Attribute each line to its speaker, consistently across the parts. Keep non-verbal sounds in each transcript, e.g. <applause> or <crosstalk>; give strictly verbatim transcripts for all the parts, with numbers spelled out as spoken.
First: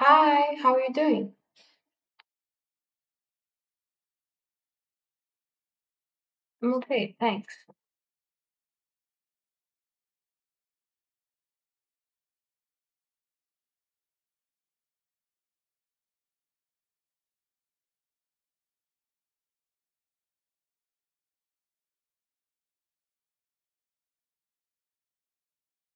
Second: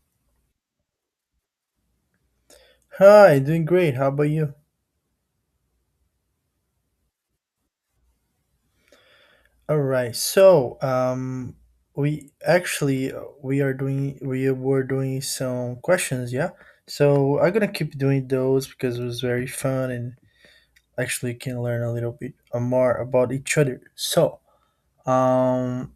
Speaker 1: Hi, how are you doing?
Speaker 2: Hi, doing great. How about you?
Speaker 1: I'm okay, thanks.
Speaker 2: All right. So, um, we actually uh, we are doing we were doing some questions, yeah. So I'm gonna keep doing those because it was very fun and actually can learn a little bit uh, more about each other. So, um,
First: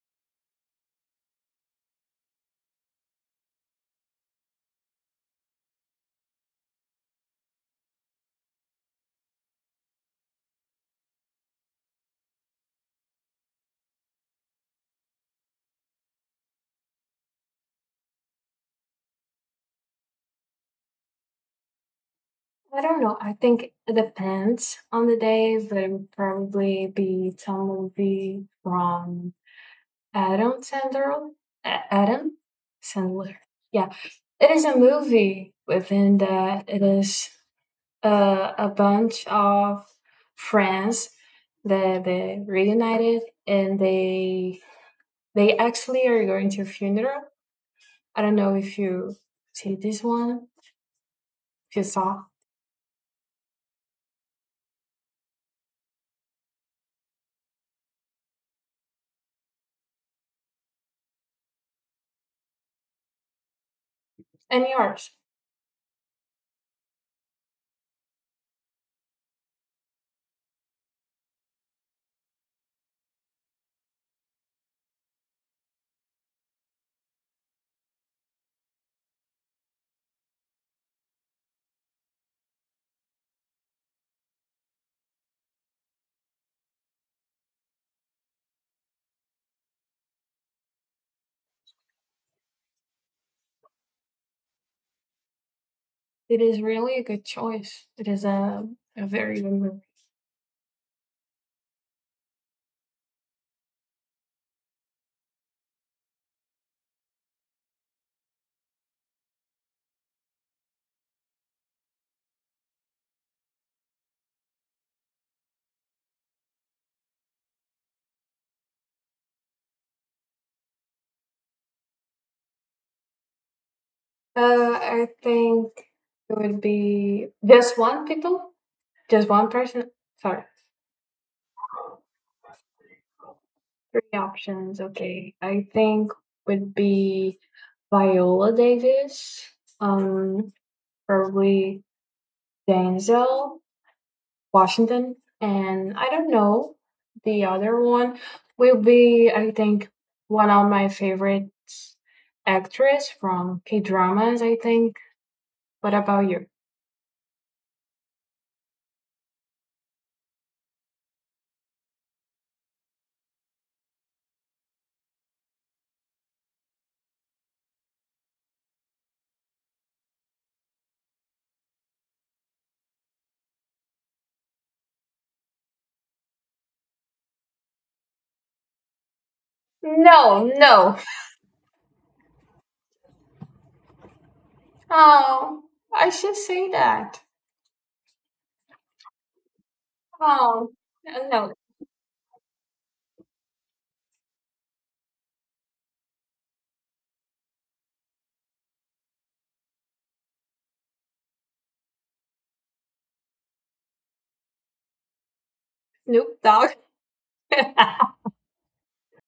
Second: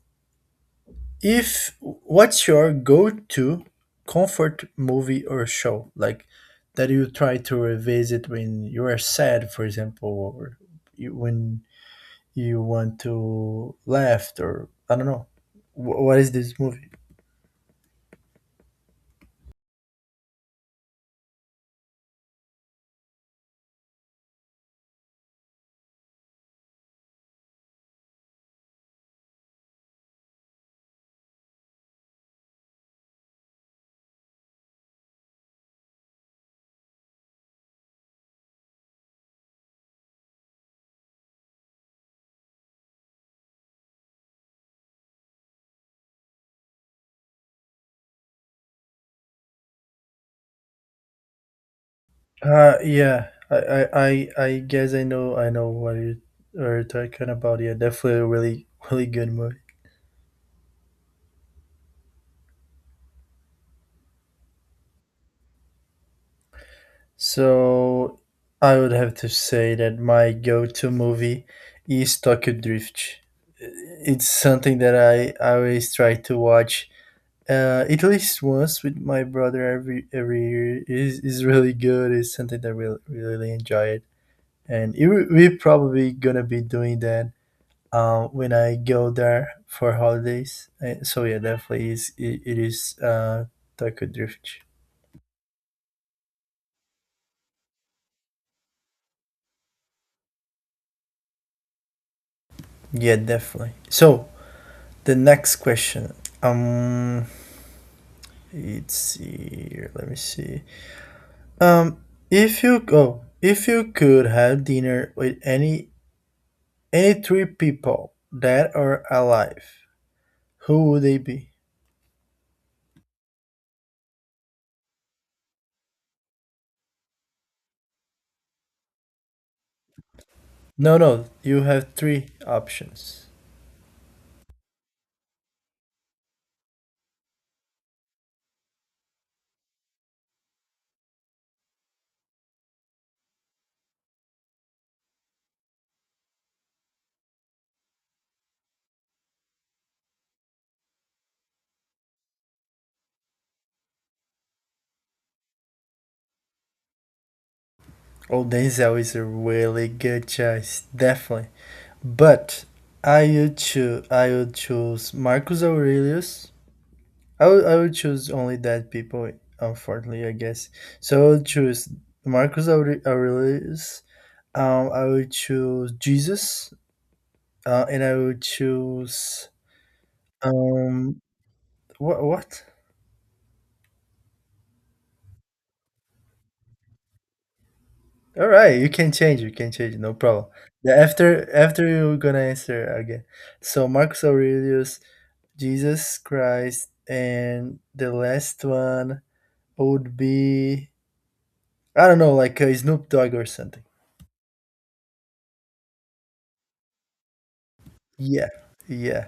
Speaker 2: if what's your go-to comfort movie or show, like that you try to revisit when you are sad, for example, or you, when you want to left, or I don't know. Wh- what is this movie?
Speaker 1: I don't know. I think it depends on the day, but it would probably be some movie from Adam Sandler. A- Adam Sandler. Yeah, it is a movie. Within that, it is uh, a bunch of friends that they reunited, and they they actually are going to a funeral. I don't know if you see this one. If you saw.
Speaker 2: Uh yeah, I, I I I guess I know I know what you are talking about. Yeah, definitely a really <laughs> really good movie.
Speaker 1: And yours.
Speaker 2: So I would have to say that my go-to movie is Tokyo Drift. It's something that I always try to watch uh, at least once with my brother every every year. is is really good. It's something that we really enjoy it, and it, we're probably gonna be doing that um, when I go there for holidays. Uh, So yeah, definitely is it, it is uh, taco drift.
Speaker 1: It is really a good choice. It is a, a very good movie.
Speaker 2: Yeah, definitely. So the next question. Um, let's see. Here, let me see. Um, if you oh, if you could have dinner with any any three people that are alive, who would they be?
Speaker 1: Uh, I think it would be just one people, just one person. Sorry,
Speaker 2: No, no, you have three options.
Speaker 1: three options. Okay, I think would be Viola Davis, um, probably Denzel Washington, and I don't know the other one will be I think one of my favorite actress from K dramas. I think. What about you?
Speaker 2: Oh, Denzel is a really good choice, definitely. But I would choose I would choose Marcus Aurelius. I would, I would choose only dead people, unfortunately, I guess. So I would choose Marcus Aure- Aurelius. Um, I would choose Jesus. Uh, and I would choose
Speaker 1: No, no.
Speaker 2: um what what?
Speaker 1: Oh, I should say that.
Speaker 2: All right, you can change. You can change. No problem.
Speaker 1: Oh,
Speaker 2: Yeah, after
Speaker 1: no,
Speaker 2: after you're gonna answer again. So Marcus Aurelius, Jesus Christ, and the last one would be, I don't know, like uh, Snoop Dogg or something.
Speaker 1: Snoop Dogg. <laughs> uh,
Speaker 2: Yeah, yeah.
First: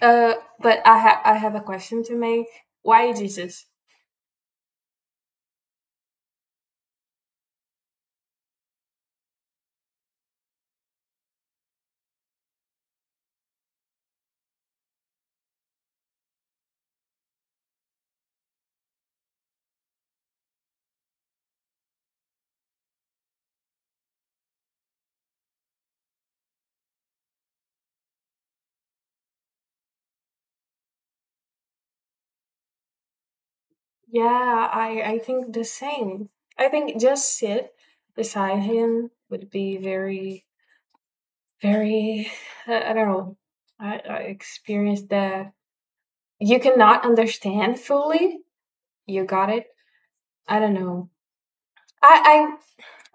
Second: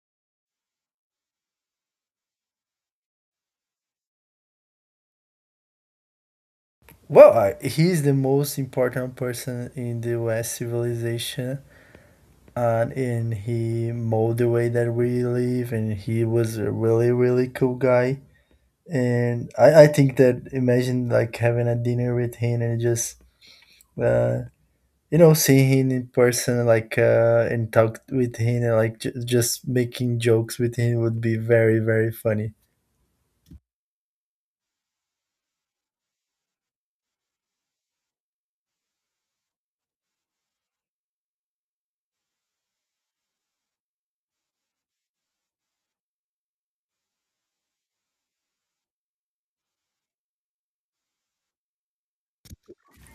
Speaker 1: but I have I have a question to make. Why Jesus?
Speaker 2: Well, I, he's the most important person in the West civilization, and, and he molded the way that we live. And he was a really, really cool guy. And I, I think that, imagine like having a dinner with him and just uh, you know, seeing him in person like uh and talk with him and like j- just making jokes with him would be very very funny.
Speaker 1: Yeah, I I think the same. I think just sit beside him would be very very I, I don't know. I, I experienced that you cannot understand fully. You got it. I don't know. I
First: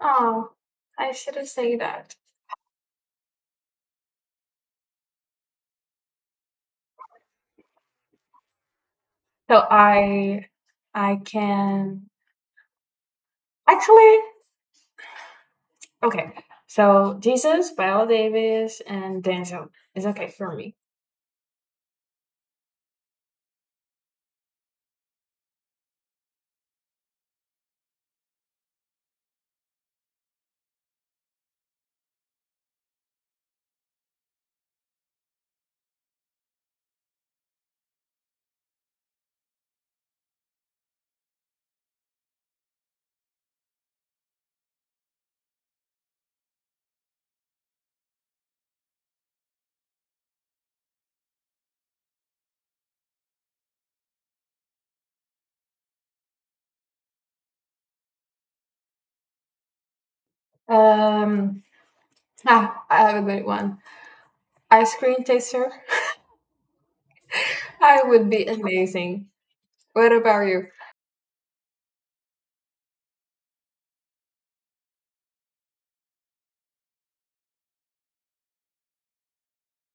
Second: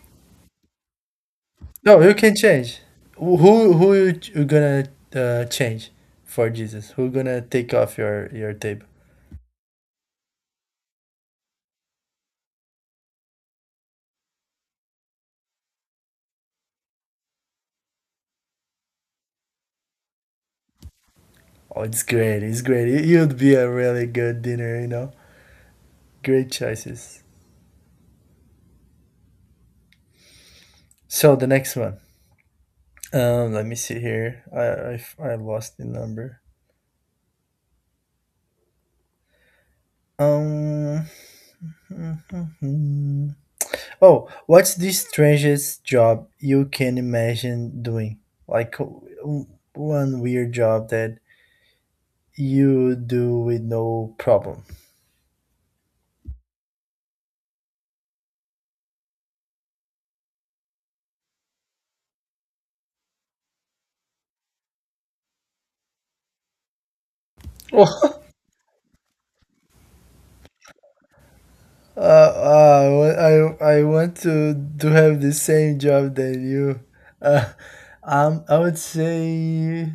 Speaker 1: I oh I shouldn't say
Speaker 2: No you
Speaker 1: that.
Speaker 2: can change who who who you, ch- you gonna uh, change for Jesus, who gonna take off your your table.
Speaker 1: So I I can actually. Okay. So Jesus, Viola Davis, and Denzel is okay for me.
Speaker 2: Oh, it's great, it's great it- you'd be a really good dinner, you know, great choices. So the next one, um let me see here. i i, I lost the number. um <laughs> Oh, what's the strangest job you can imagine doing? Like w- one weird job that you do with no problem.
Speaker 1: Um ah, I have a good one. Ice cream taster. <laughs> I
Speaker 2: Oh,
Speaker 1: would be amazing. What about you?
Speaker 2: Uh, uh, I I want to to have the same job that you. Uh, um, I would say,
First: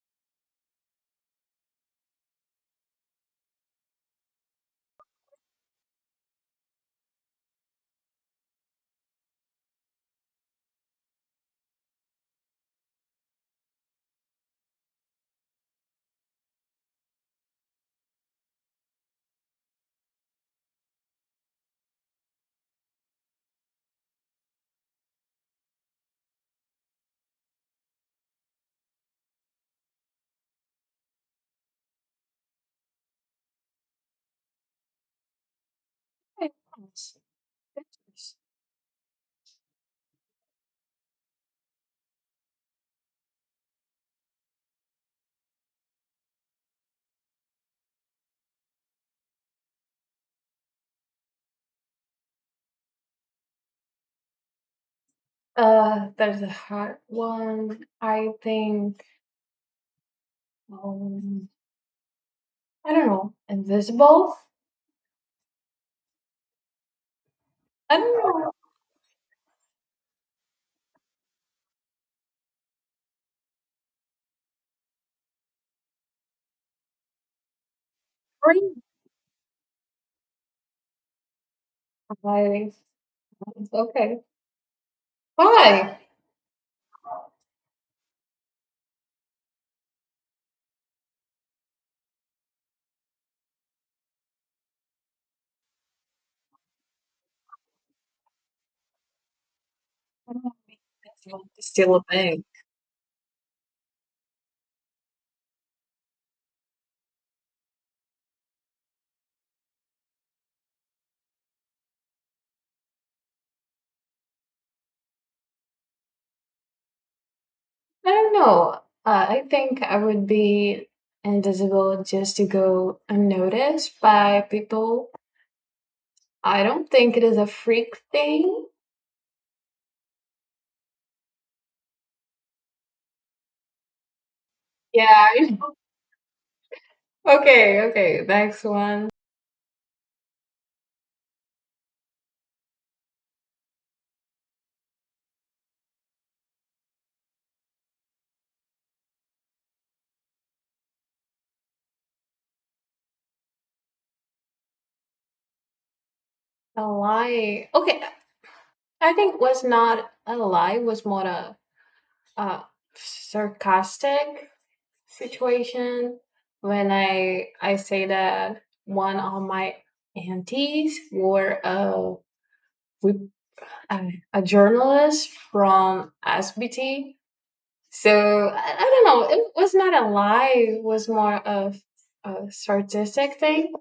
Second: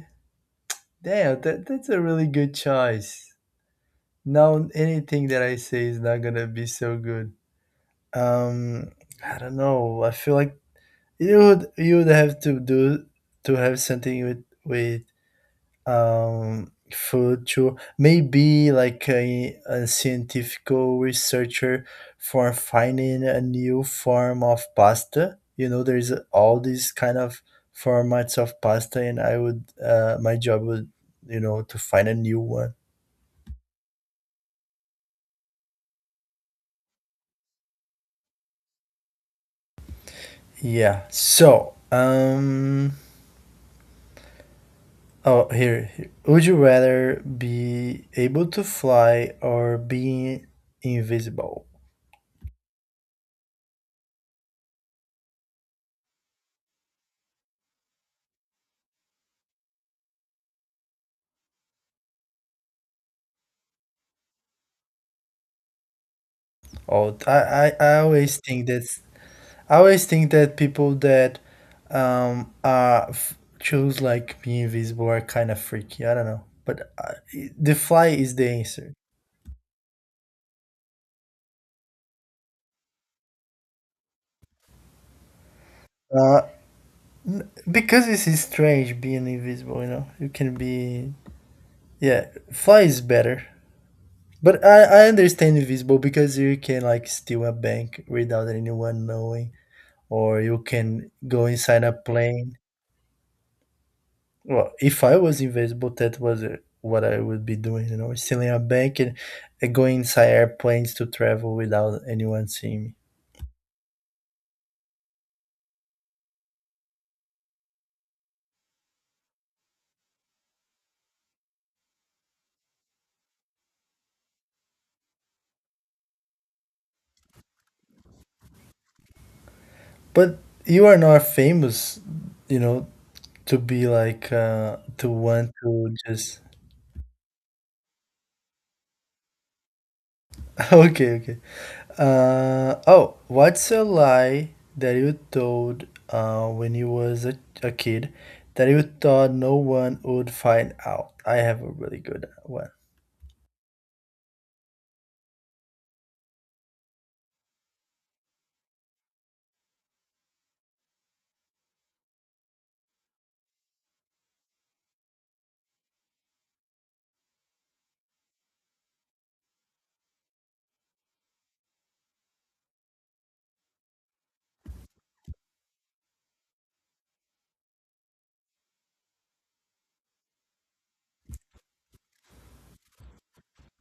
Speaker 2: damn, that that's a really good choice. Now anything that I say is not gonna be so good. Um, I don't know. I feel like You would you would have to do to have something with with um food too. Maybe like a, a scientific researcher for finding a new form of pasta. You know, there's all these kind of formats of pasta, and I would uh, my job would, you know, to find a new one.
Speaker 1: Hey, yes, yes.
Speaker 2: Yeah. So um. Oh, here, here. Would you rather be able to fly or be invisible?
Speaker 1: Uh, that's a hard one. I think um, I don't know. Invisible.
Speaker 2: Oh, I, I,
Speaker 1: I
Speaker 2: I
Speaker 1: don't
Speaker 2: always
Speaker 1: know.
Speaker 2: think that's I always think that people that um uh f- choose like being invisible are kind of freaky. I don't know, but uh, the fly is the
Speaker 1: Green.
Speaker 2: answer.
Speaker 1: I, okay. Why?
Speaker 2: Uh, n- because this is strange being invisible. You know, you can be, yeah, fly is better. But I, I understand invisible because you can like steal a bank without anyone knowing,
Speaker 1: I
Speaker 2: or
Speaker 1: don't know.
Speaker 2: you can go
Speaker 1: It's
Speaker 2: inside a
Speaker 1: still a thing.
Speaker 2: plane. Well, if I was invisible, that was uh, what I would be doing, you know, stealing a bank, and, and going inside airplanes to travel without anyone seeing me.
Speaker 1: I don't know. Uh, I think I would be invisible just to go unnoticed by people. I don't think it is a freak thing.
Speaker 2: But you are not famous, you know, to be like uh,
Speaker 1: Yeah.
Speaker 2: to want
Speaker 1: I-
Speaker 2: to just
Speaker 1: <laughs> okay. Okay. Next one.
Speaker 2: <laughs> okay, okay. Uh, oh, what's a lie that you told uh, when you was a, a kid that you thought no one would find out? I have a really good one.
Speaker 1: A lie. Okay. I think was not a lie. Was more a uh, sarcastic situation when I I say that one of my aunties were a a, a journalist from S B T. So I, I don't know. It was not a lie. It was more of a sarcastic thing.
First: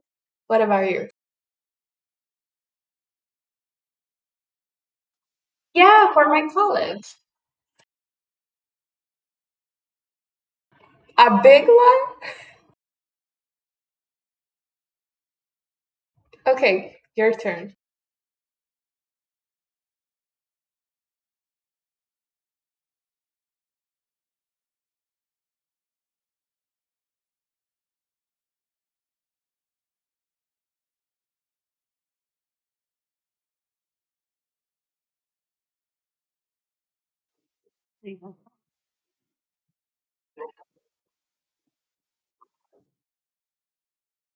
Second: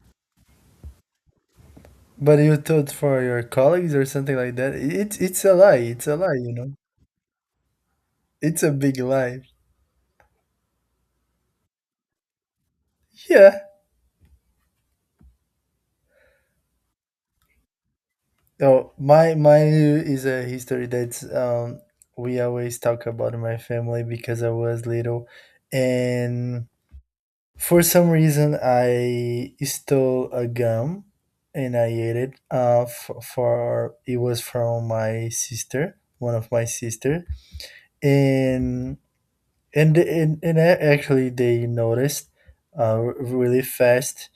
Speaker 1: What about you?
Speaker 2: But you thought for your colleagues or something like that. It it's a lie. It's
Speaker 1: Yeah,
Speaker 2: a
Speaker 1: for
Speaker 2: lie,
Speaker 1: my
Speaker 2: you know.
Speaker 1: college,
Speaker 2: It's a big lie.
Speaker 1: a big one.
Speaker 2: Yeah.
Speaker 1: Okay, your turn.
Speaker 2: Oh, my, mine is a history that's um we always talk about in my family because I was little and for some reason, I stole a gum and I ate it. Uh, for, for it was from my sister, one of my sister, and and and, and a- actually they noticed uh, r- really fast.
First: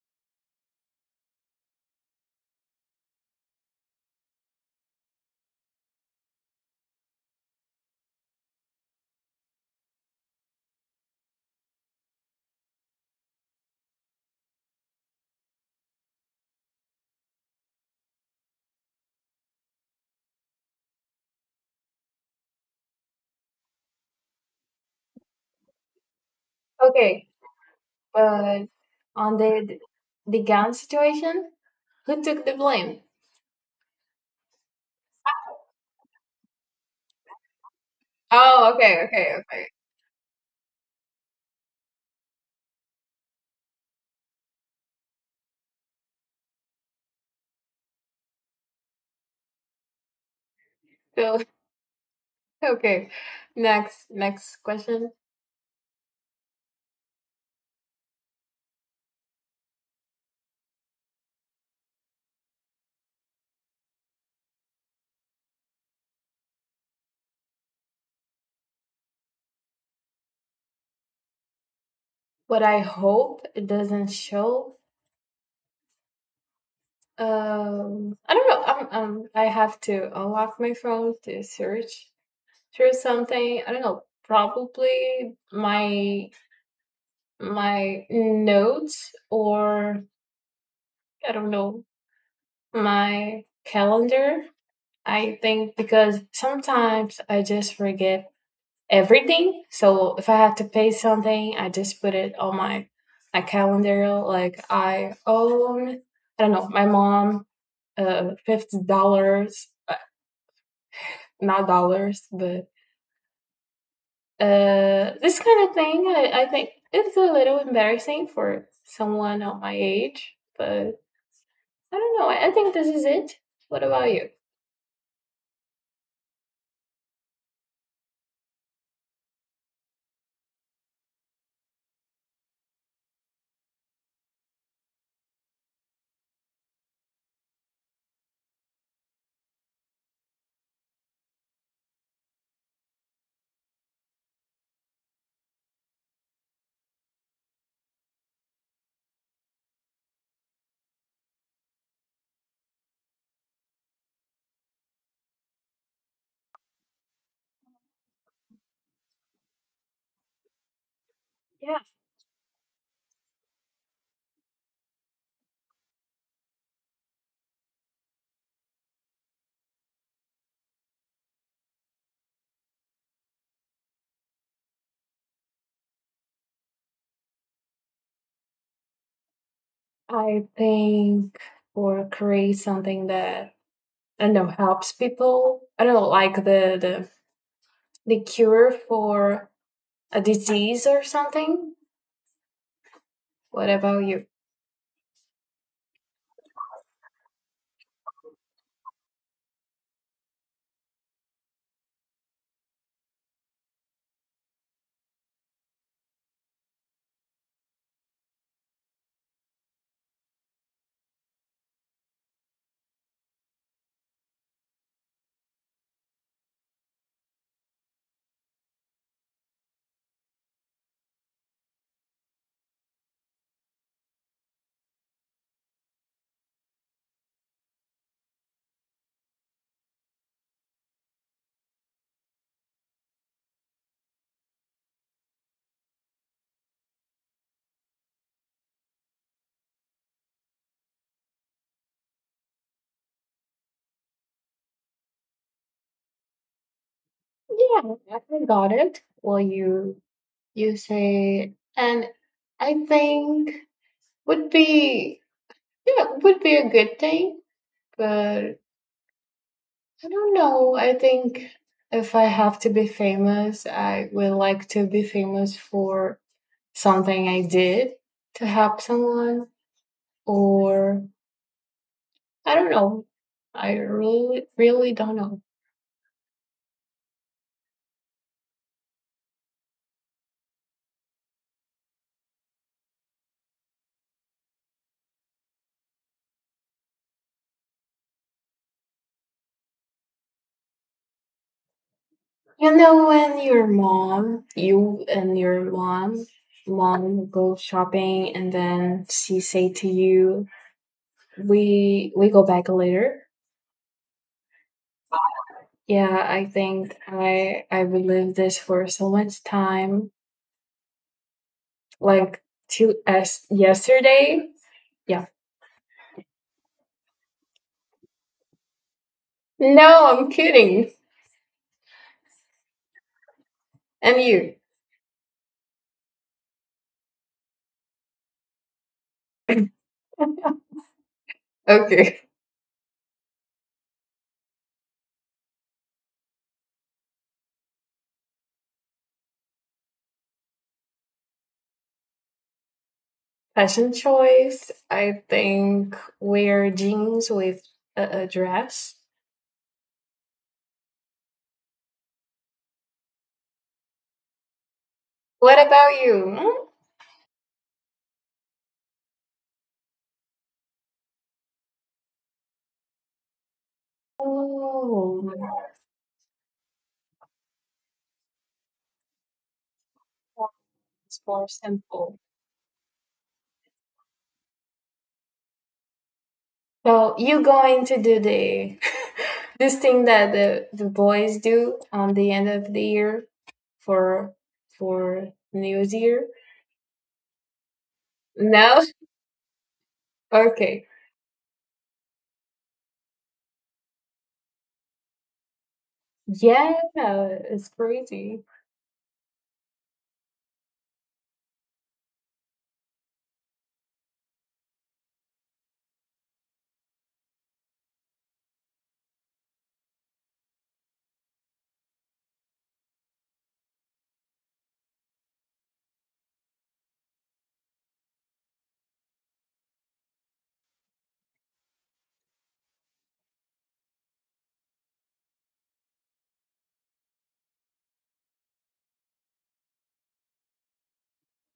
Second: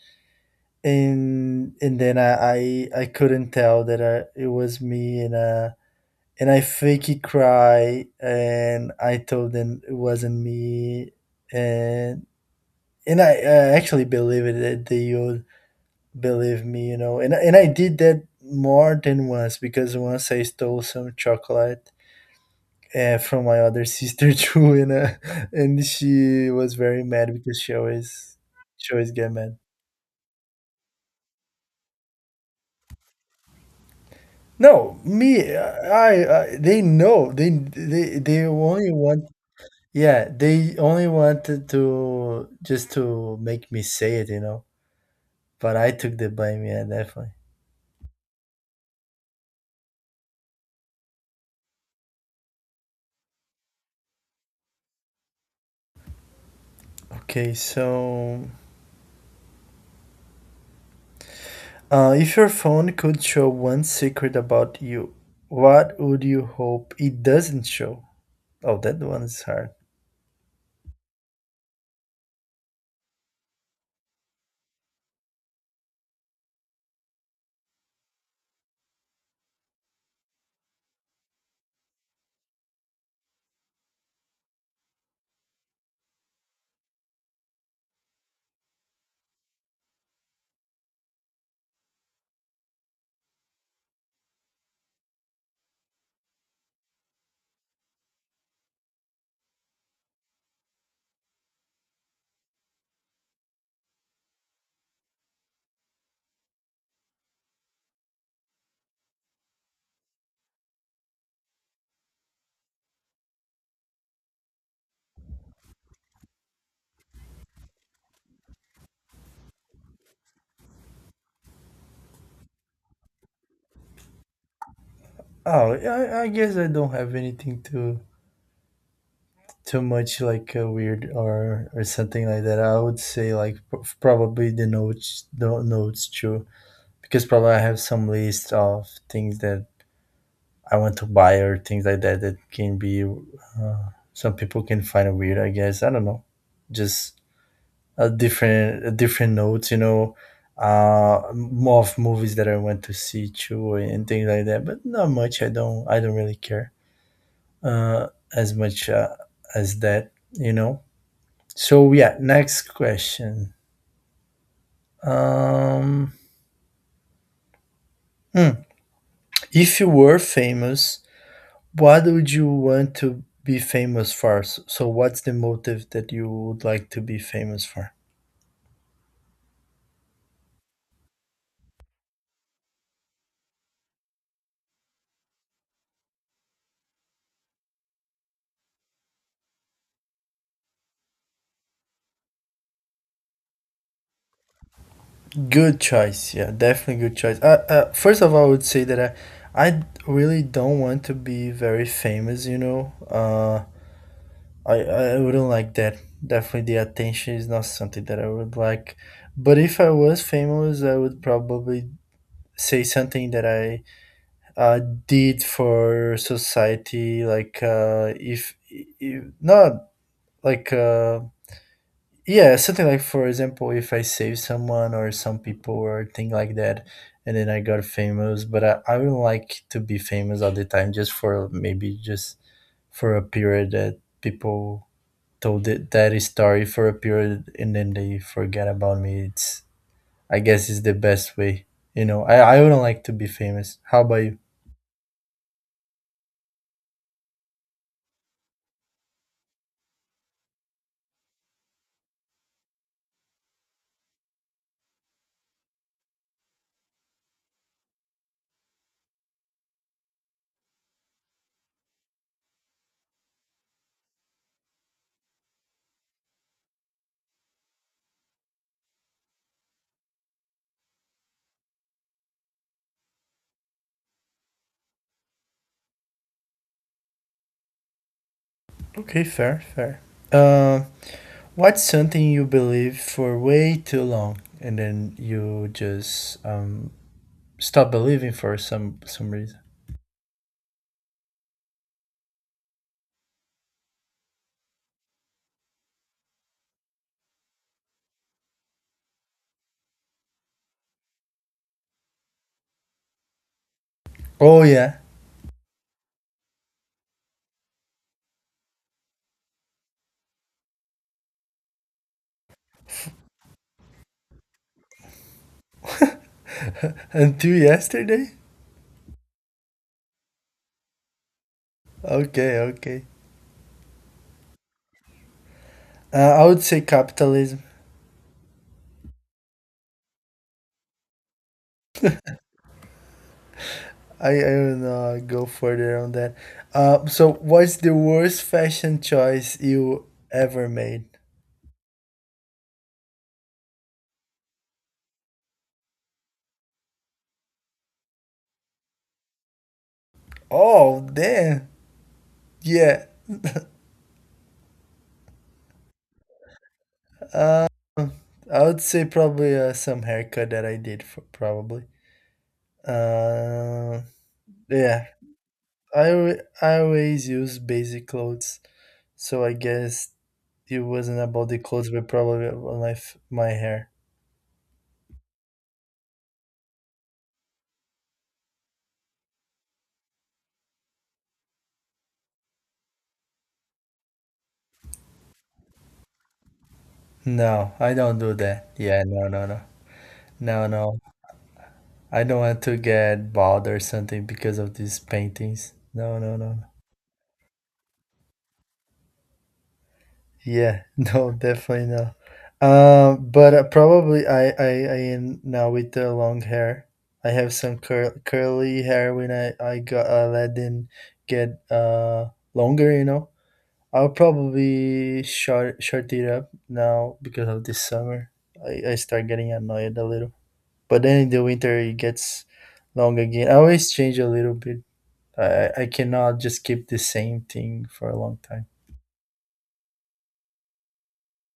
Speaker 2: And and then I, I, I couldn't tell that I, it was me, and uh and I fakey cry and I told them it wasn't me, and and I, I actually believe it that they all believe me, you know, and and I did that more than once because once I stole some chocolate uh, from my other sister <laughs> too, and uh, and she was very
Speaker 1: Okay,
Speaker 2: mad because she always
Speaker 1: but
Speaker 2: she always get
Speaker 1: on
Speaker 2: mad.
Speaker 1: the the gun situation, who took the blame?
Speaker 2: No, me, I, I they know they they they
Speaker 1: Oh,
Speaker 2: only
Speaker 1: okay,
Speaker 2: want,
Speaker 1: okay, okay.
Speaker 2: yeah, they only wanted to just to make me say it, you know. But I took the blame, yeah, definitely.
Speaker 1: So, <laughs> okay. Next, next question.
Speaker 2: Okay, so, Uh, if your phone could show one secret about you, what would you hope it doesn't show? Oh, that one is hard.
Speaker 1: What I hope it doesn't show. Um, I don't know. Um, um, I have to unlock my phone to search through something. I don't know. Probably my my notes, or I don't know, my calendar. I think because sometimes I just forget everything. So if I have to pay something, I just put it on my my calendar. Like I own, I don't know, my mom uh fifty dollars, uh, not dollars, but uh this kind of thing. I, I think it's a little embarrassing for someone of my age, but I don't know. I, I think this is it. What about you?
Speaker 2: Oh, I, I guess I don't have anything too too much like uh, weird or or something like that. I would say like p- probably the notes, the notes too, because probably I have some list of things that I want to buy or things like that that can be uh, some people can find weird. I guess I don't know, just uh, different uh, different notes, you know, uh, more of movies that I went to see too and things like that. But not much. I don't I don't really care uh, as much uh, as that, you know.
Speaker 1: Yeah.
Speaker 2: So yeah, next question. Um, hmm, if you were famous, what would you want to be famous for? S- So what's the motive that you would like to be famous for?
Speaker 1: I think or create something that I don't know helps people. I don't know, like the the the cure for a disease or something? What about you?
Speaker 2: Good choice. Yeah, definitely good choice. Uh, uh, first of all, I would say that I, I really don't want to be very famous, you know. Uh, I, I wouldn't like that. Definitely the attention is not something that I would like. But if I was famous, I would probably say something that I uh, did for society, like uh, if, if not like uh, yeah, something like for example, if I save someone or some people or thing like that, and then I got famous, but I, I would like to be famous all the time, just for maybe just for a period that people told it, that story for a period, and then they forget about me. It's I guess is the best way. You know, I, I wouldn't like to be famous. How about you?
Speaker 1: Yeah, I got it. Well, you you say, and I think would be, yeah, would be a good thing. But I don't know. I think if I have to be famous, I would like to be famous for something I did to help someone, or I don't know. I really really don't know.
Speaker 2: Okay, fair, fair. Uh, what's something you believe for way too long and then you just um, stop believing for some some reason.
Speaker 1: You know when your mom, you and your mom, mom go shopping, and then she say to you, "We we go back later."
Speaker 2: Oh yeah,
Speaker 1: Yeah, I think I I relived this for so much time, like to as yesterday. Yeah.
Speaker 2: until yesterday.
Speaker 1: No, I'm kidding.
Speaker 2: Okay, okay.
Speaker 1: And you?
Speaker 2: Uh, I would say capitalism.
Speaker 1: Okay.
Speaker 2: I I do not know, go further on that. Uh, so what's the worst fashion choice you ever made?
Speaker 1: Fashion choice. I think wear jeans with a, a dress.
Speaker 2: Oh damn. Yeah.
Speaker 1: What about you? Hmm?
Speaker 2: Uh, I would say probably uh, some haircut that I did for probably. Uh, yeah.
Speaker 1: Oh,
Speaker 2: I al- I always use basic clothes, so I guess it
Speaker 1: it's
Speaker 2: wasn't about
Speaker 1: for
Speaker 2: the clothes, but
Speaker 1: simple.
Speaker 2: probably about my f- my hair.
Speaker 1: So you going to do the <laughs> this thing that the, the boys do on the end of the year for for New Year?
Speaker 2: No, I don't do that.
Speaker 1: No? <laughs>
Speaker 2: Yeah, no, no, no, no,
Speaker 1: Okay.
Speaker 2: no. I don't want to get bald or something because of these paintings. No, no, no, No.
Speaker 1: Yeah, it's crazy.
Speaker 2: Yeah, <laughs> no, definitely no. Um, but uh, Probably I, I, I am now with the long hair. I have some cur- curly hair when I, I got, I let them get uh longer, you know. I'll probably short short it up now because of this summer. I, I start getting annoyed a little, but then in the winter it gets long again. I always change a little bit. I I cannot just keep the same thing for a long time.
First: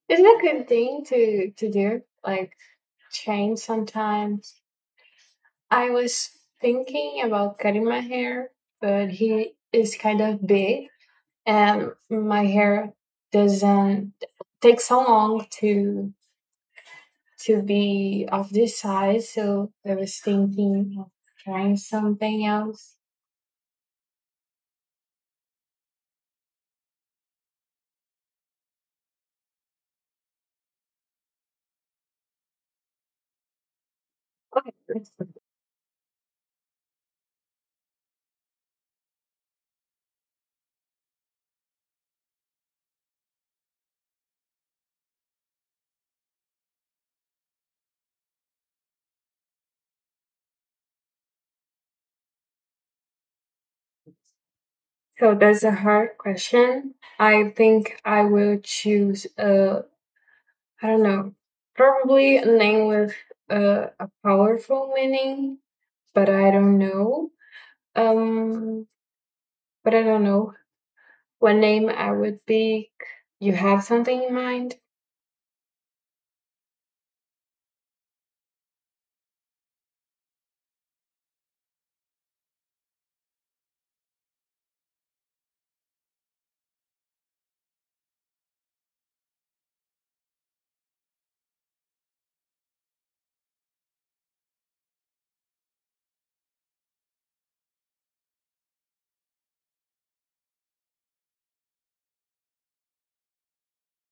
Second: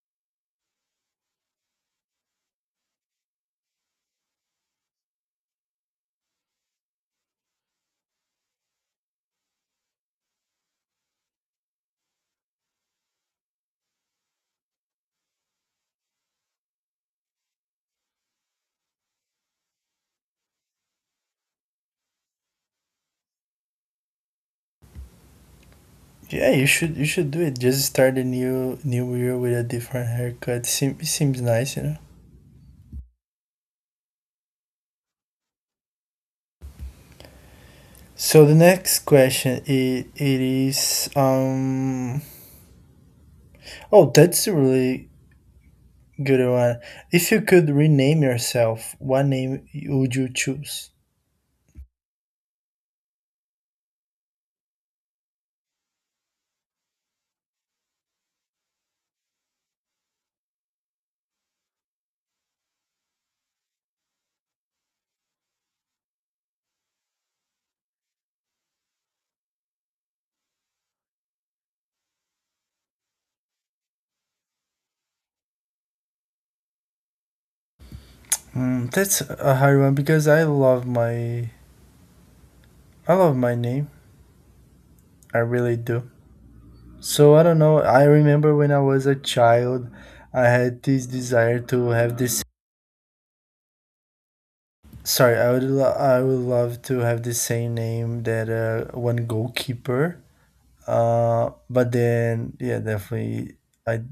Speaker 1: It's a good thing to to do, like change sometimes. I was thinking about cutting my hair, but he is kind of big and my hair doesn't take so long to to be of this size. So I was thinking of trying something else.
Speaker 2: Yeah, you should you should do it. Just start a new new year with a different haircut. Seem, it seems nice, you know. So the next question, it, it is um oh that's a really good one. If you could rename yourself, what name would you choose?
Speaker 1: So that's a hard question. I think I will choose a, I don't know, probably a name with a, a powerful meaning, but I don't know. Um, but I don't know what name I would pick. You have something in mind?
Speaker 2: Mm, that's a hard one because I love my I love my name. I really do. So I don't know. I remember when I was a child, I had this desire to have this. Sorry, I would lo- I would love to have the same name that uh, one goalkeeper. Uh, but then yeah, definitely I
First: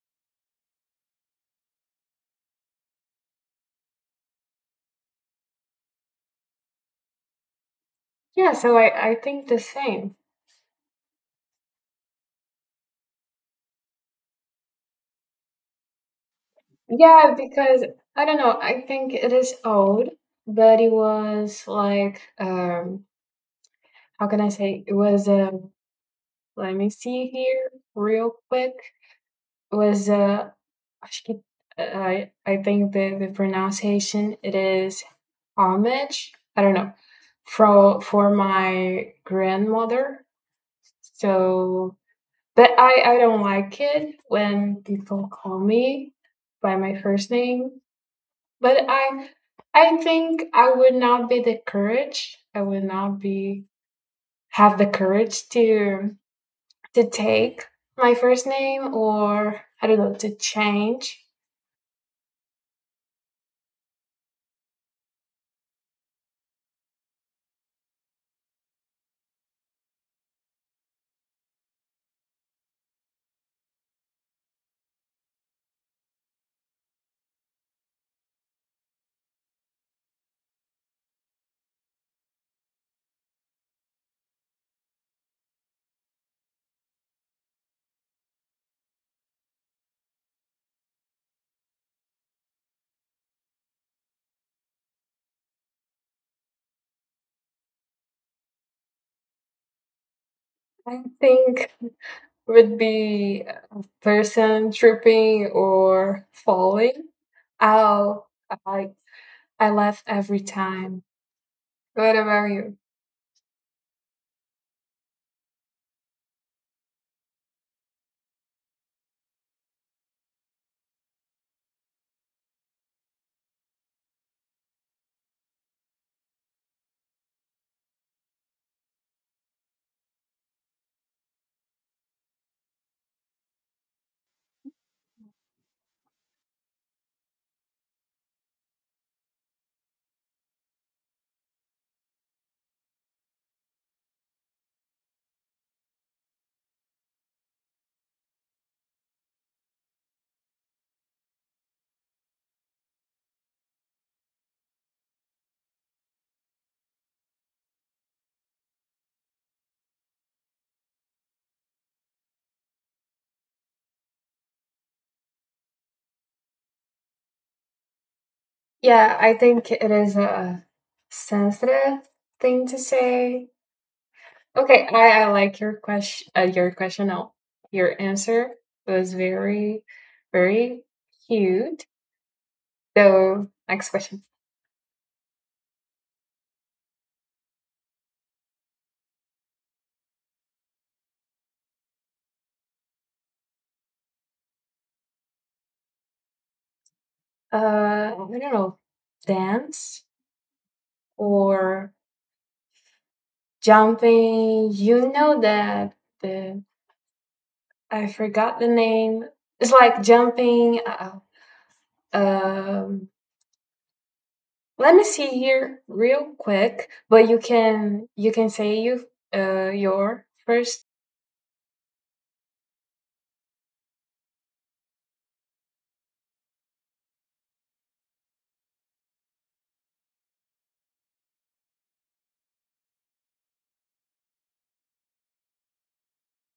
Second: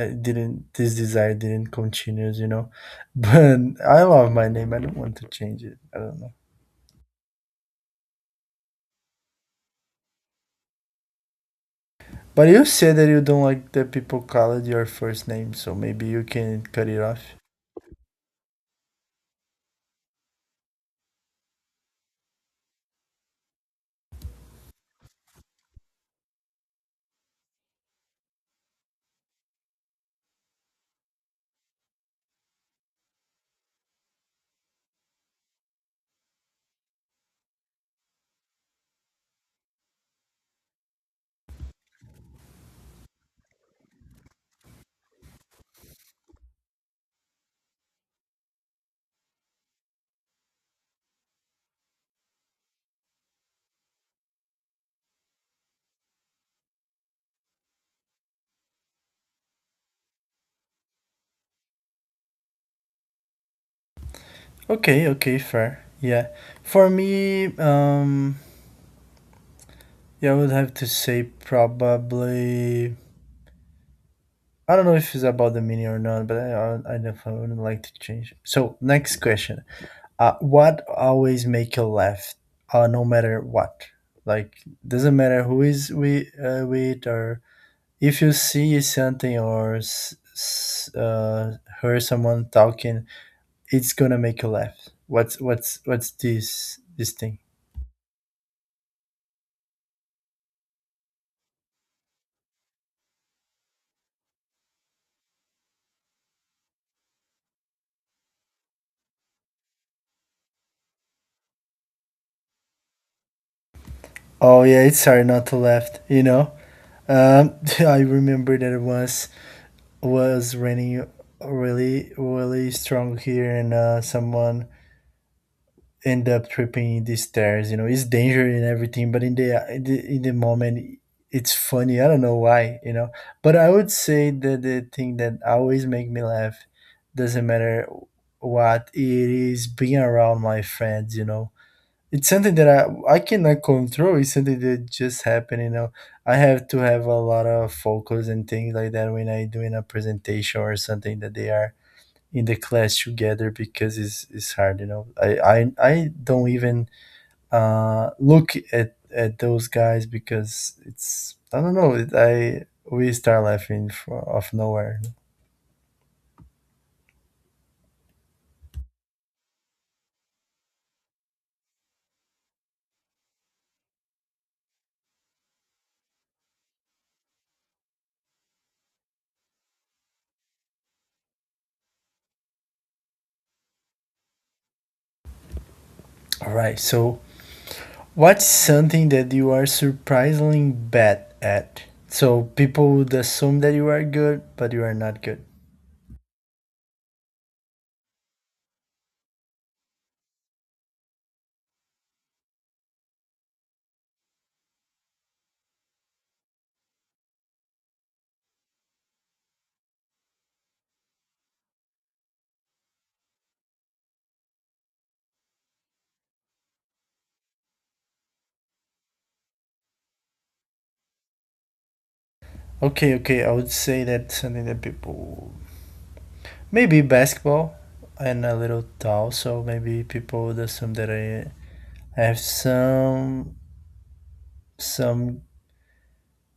Speaker 2: I didn't, this desire didn't continue, you know. <laughs> But I love my name. I don't want to change it. I don't know.
Speaker 1: Yeah, so I, I think the same.
Speaker 2: But you said that you don't like that people call it your first name, so maybe you can cut it off.
Speaker 1: Yeah, because I don't know, I think it is old, but it was like um how can I say, it was um let me see here real quick. It was uh actually, I I think the, the pronunciation it is homage. I don't know. For for my grandmother. So But I, I don't like it when people call me by my first name. But I I think I would not be the courage. I would not be have the courage to to take my first name, or I don't know, to change.
Speaker 2: Okay, okay, fair. Yeah. For me, um yeah, I would have to say probably I don't know if it's about the meaning or not, but I I, I definitely wouldn't like to change. So next question. Uh, what always make you laugh, uh, no matter what? Like doesn't matter who is we uh, with, or if you see something or s- s- uh, hear someone talking, it's gonna make you laugh. What's what's what's this this thing?
Speaker 1: I think would be a person tripping or falling. I'll I I laugh every time. What about you?
Speaker 2: Oh yeah, it's hard not to laugh. You know, um, <laughs> I remember that it was was raining really really strong here, and uh, someone end up tripping these stairs. You know, it's dangerous and everything, but in the in the, in the moment, it's funny. I don't know why. You know, but I would say that the thing that always make me laugh, doesn't matter what it is, being around my friends. You know, it's something that I I cannot control. It's something that just happened. You know, I have to have a lot of focus and things like that when I doing a presentation or something that they are in the class together because it's, it's hard, you know, i i, I don't even uh, look at, at those guys because it's I don't know it, I we start laughing from of nowhere.
Speaker 1: Yeah, I think it is a sensitive thing to say. Okay, I, I like your question. Uh, your question. No, your answer was very, very cute. So next question.
Speaker 2: All right, so what's something that you are surprisingly bad at, so people would assume that you are good, but you are not good?
Speaker 1: Uh, I don't know, dance or jumping. You know that the I forgot the name. It's like jumping. Uh, um, Let me see here real quick, but you can you can say you uh your first.
Speaker 2: Okay, okay, I would say that something that people, maybe basketball, and a little tall, so maybe people would assume that i I have some some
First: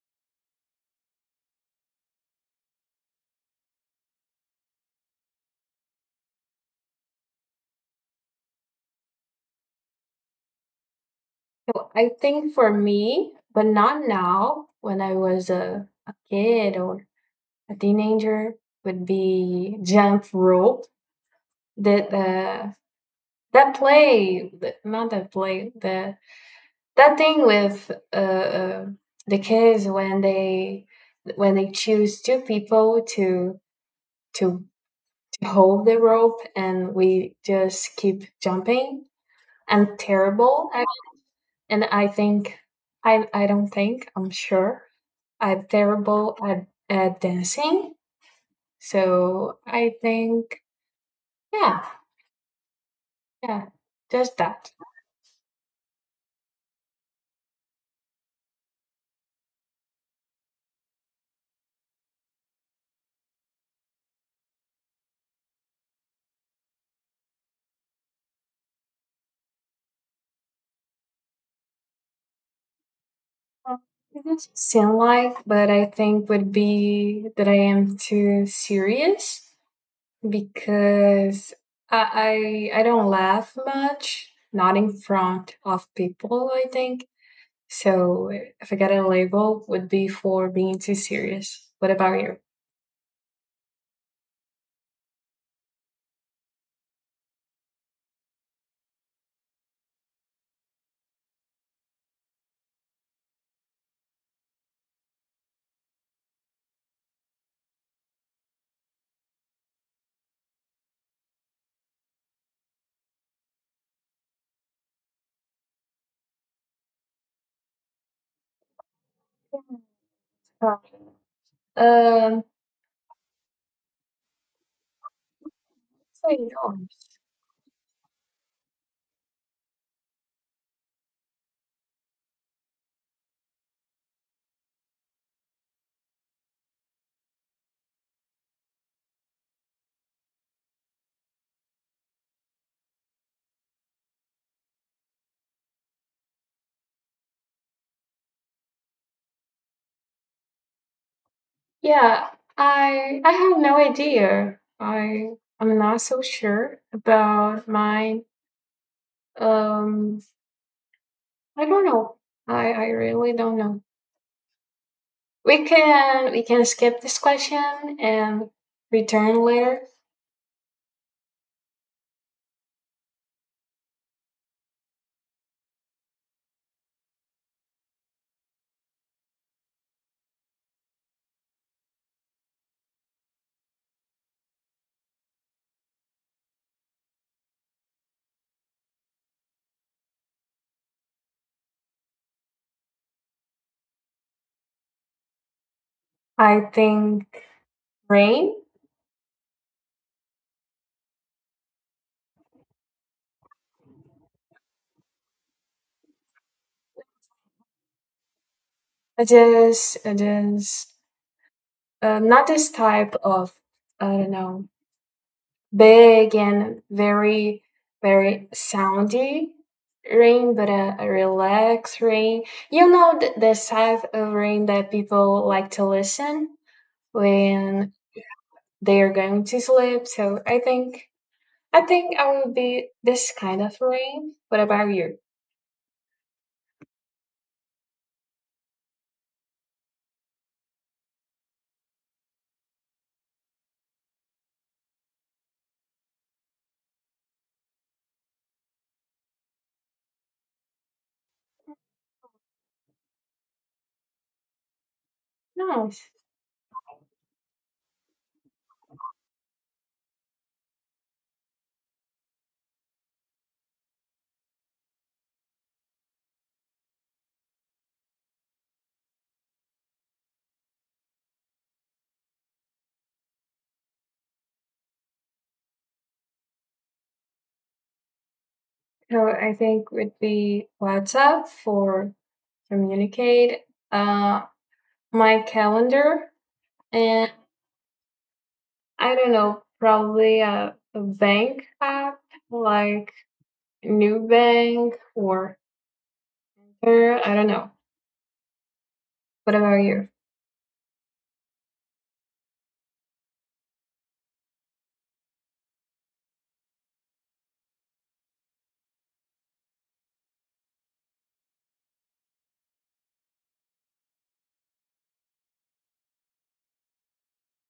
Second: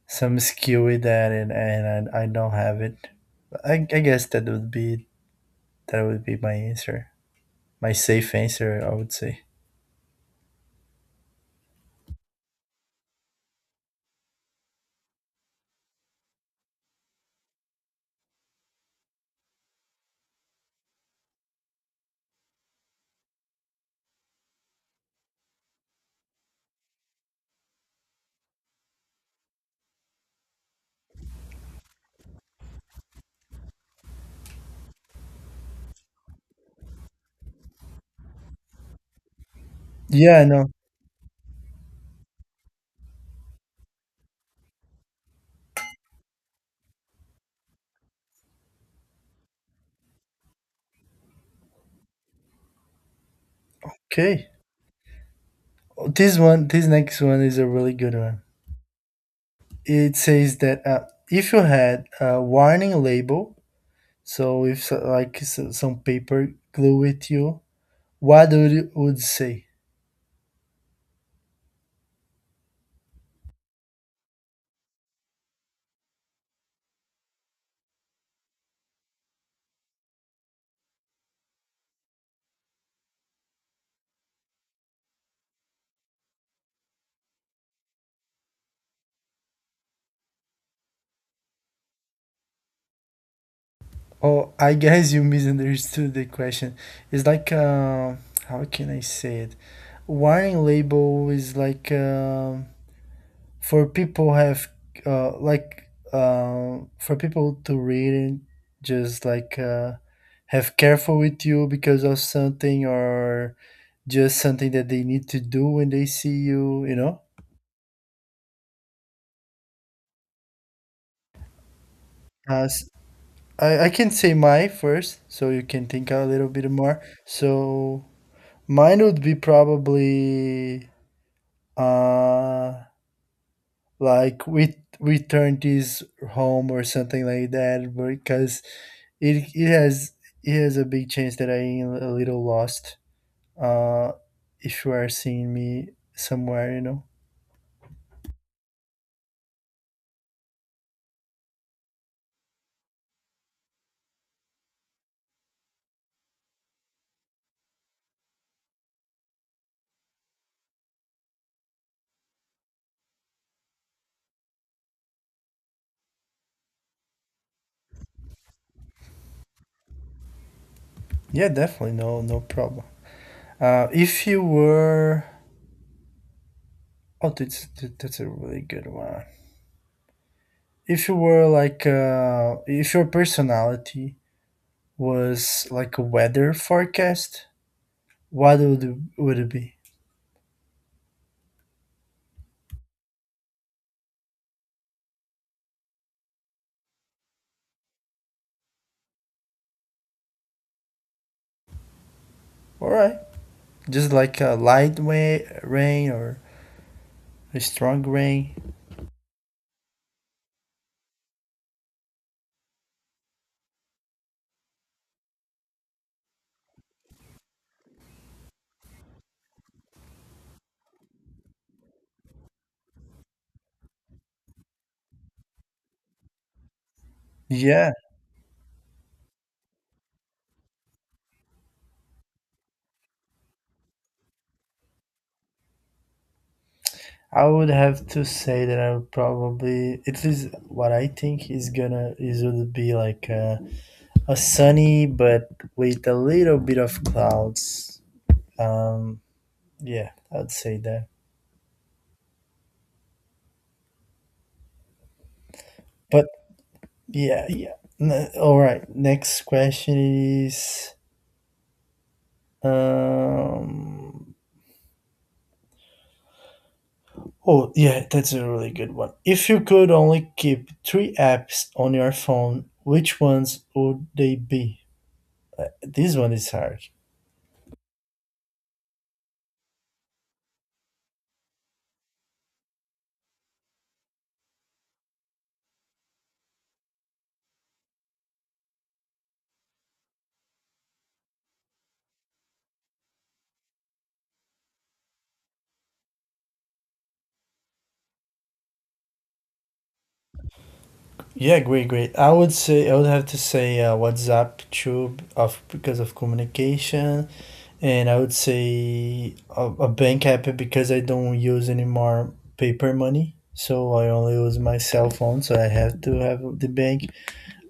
Speaker 2: some skill with that, and and I, I don't have it. I, I guess that would be, that would be my answer, my safe answer, I would say.
Speaker 1: Well, I think for me, but not now. When I was a, a kid or a teenager, would be jump rope. That uh that play, th- not that play, the that thing with uh, uh the kids when they when they choose two people to to hold the rope and we just keep jumping. I'm
Speaker 2: Yeah, I know.
Speaker 1: terrible, and I think, i i don't think, I'm sure I'm terrible at, at dancing, so I think, yeah, yeah, just
Speaker 2: Okay.
Speaker 1: that.
Speaker 2: This one, this next one is a really good one. It says that uh, if you had a warning label, so if so- like so, some paper glue with you, what would you would say?
Speaker 1: It doesn't seem like, but I think would be that I am too serious, because i i, I don't laugh much, not in front of people, I think. So if I got a label, would be for being too serious. What about you?
Speaker 2: Oh, I guess you misunderstood the question. It's like uh, how can I say it? Warning label is like um for people have uh, like uh, for people to read it, just like uh, have careful with you because of something, or just something that they need to do when they see you, you know.
Speaker 1: Um,
Speaker 2: Uh, s- I I can say my first, so you can think a little bit
Speaker 1: so,
Speaker 2: more. So mine would be probably uh like we we turned this home or something like that because it it has it has a big chance that I am a little lost. Uh, if you are seeing me somewhere, you know.
Speaker 1: yeah, I I have no idea. I I'm not so sure about mine. Um, I don't know. I I really don't know. We can we can skip this question and return later.
Speaker 2: Yeah, definitely, no no problem. Uh, if you were, oh, that's that's a really good one. If you were like uh, if your personality was like a weather forecast, what would would it be?
Speaker 1: I think rain.
Speaker 2: All right, just like a light way, rain, or a strong rain?
Speaker 1: It is it is um, not this type of, I don't know, big and very very soundy rain, but a, a relaxed rain. You know th- the type of rain that people like to listen when
Speaker 2: Yeah,
Speaker 1: they are going to sleep. So I think I think I would be this kind of rain. What about you?
Speaker 2: I would have to say that I would probably, at least what I think is gonna is, would be like a, a sunny but with a little bit of clouds. Um, yeah, I'd say that.
Speaker 1: Nice.
Speaker 2: But yeah, yeah. N- all right. Next question is um oh, yeah, that's a really good one. If you could only keep three apps on your phone, which ones would they be? Uh, this one is hard.
Speaker 1: So I think would be WhatsApp for communicate. Uh, my calendar, and I don't know, probably a, a bank app like Nubank or Zer, I don't know. What about you?
Speaker 2: Yeah, great, great. I would say, I would have to say uh, WhatsApp, Tube, of, because of communication, and I would say a, a bank app, because I don't use any more paper money, so I only use my cell phone. So I have to have the bank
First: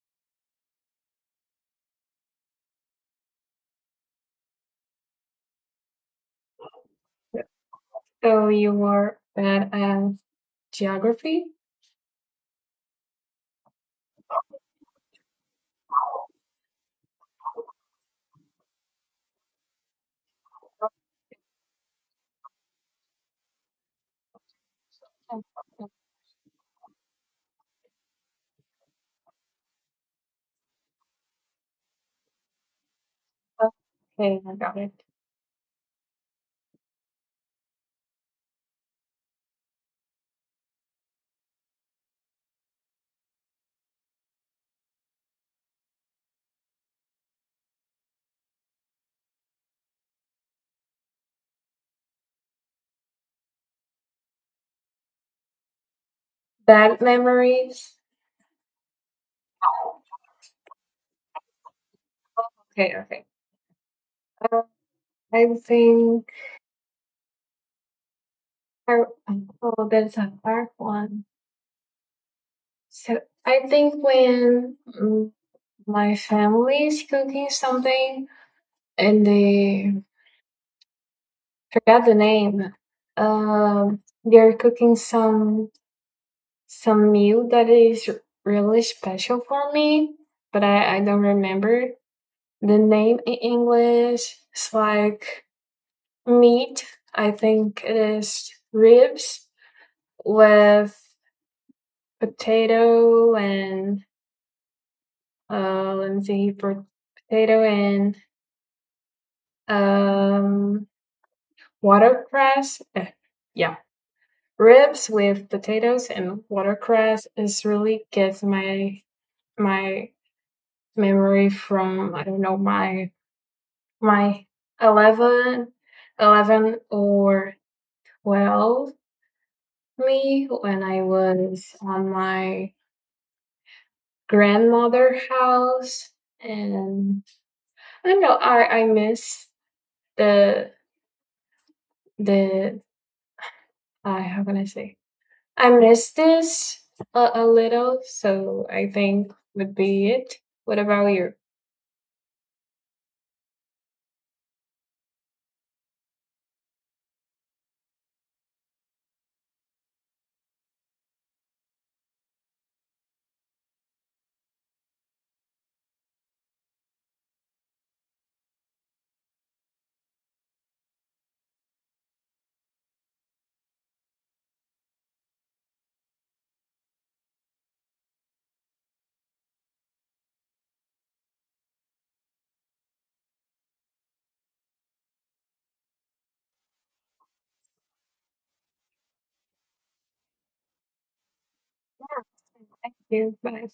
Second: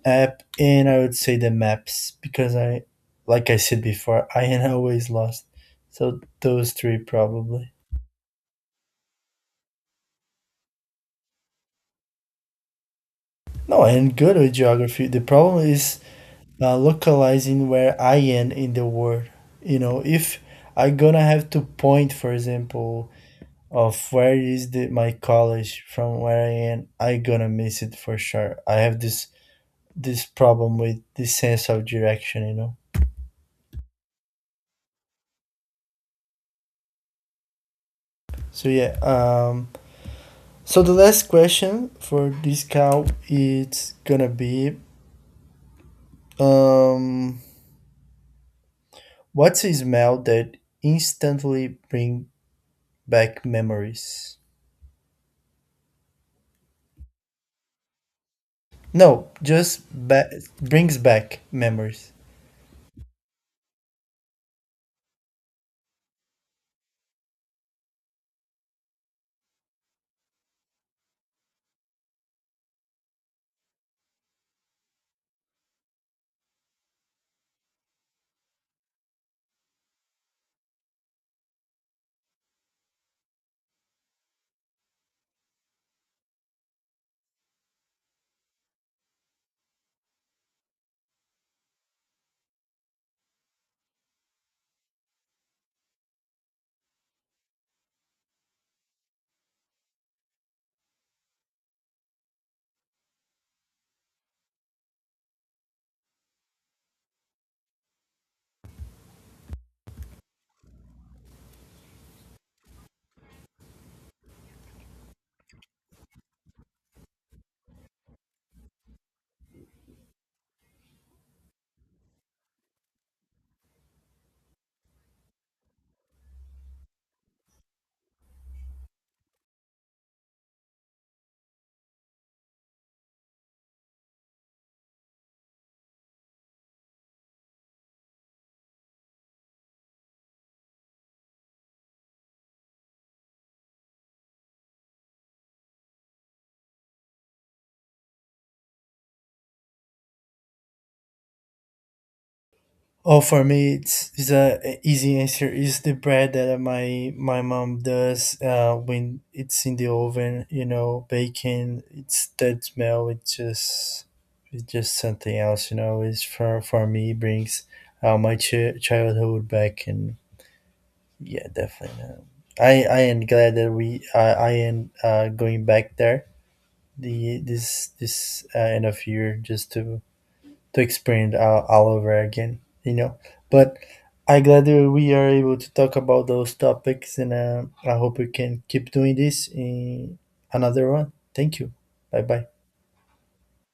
Speaker 2: app, and I would say the maps because I, like I said before, <laughs> I am always lost. So those three probably.
Speaker 1: So you were bad at geography?
Speaker 2: No, I am good with geography. The problem is uh, localizing where I am in the world. You know, if I gonna have to point, for example, of where is the my college from where I am, I gonna miss it for sure. I have this this problem with this sense of direction, you know.
Speaker 1: Okay, I got it.
Speaker 2: So yeah. Um, So the last question for this cow is gonna be um what's a smell that instantly bring back memories?
Speaker 1: Bad memories?
Speaker 2: No, just ba- brings back memories.
Speaker 1: Okay, okay. Uh, I think, I, oh, that's a hard one. So I think when mm, my family is cooking something and they forgot the name. Um, they're cooking some some meal that is really special for me, but I, I don't remember the name in English. It's like meat. I think it is ribs with potato and uh, let me see, potato and um, watercress. Eh, yeah, ribs with potatoes and watercress is really gets my my memory from, I don't know, my my eleven eleven or twelve, me when I was on my grandmother house, and I don't know, I I miss the the uh, how can I say, I miss this a, a little, so I think would be it. What about you?
Speaker 2: Oh, for me, it's, it's a easy answer. Is the bread that my my mom does uh, when it's in the oven, you know, baking. It's that smell. It's just it's just something else, you know. It's for for me brings uh, my ch- childhood back, and yeah, definitely. Uh, I I am glad that we uh, I am uh, going back there the this this uh, end of year, just to to experience all, all over again, you know. But I glad that we are able to talk about those topics, and uh, I hope we can keep doing this in another one. Thank you.
Speaker 1: Yeah,
Speaker 2: Bye bye.
Speaker 1: thank you. Bye.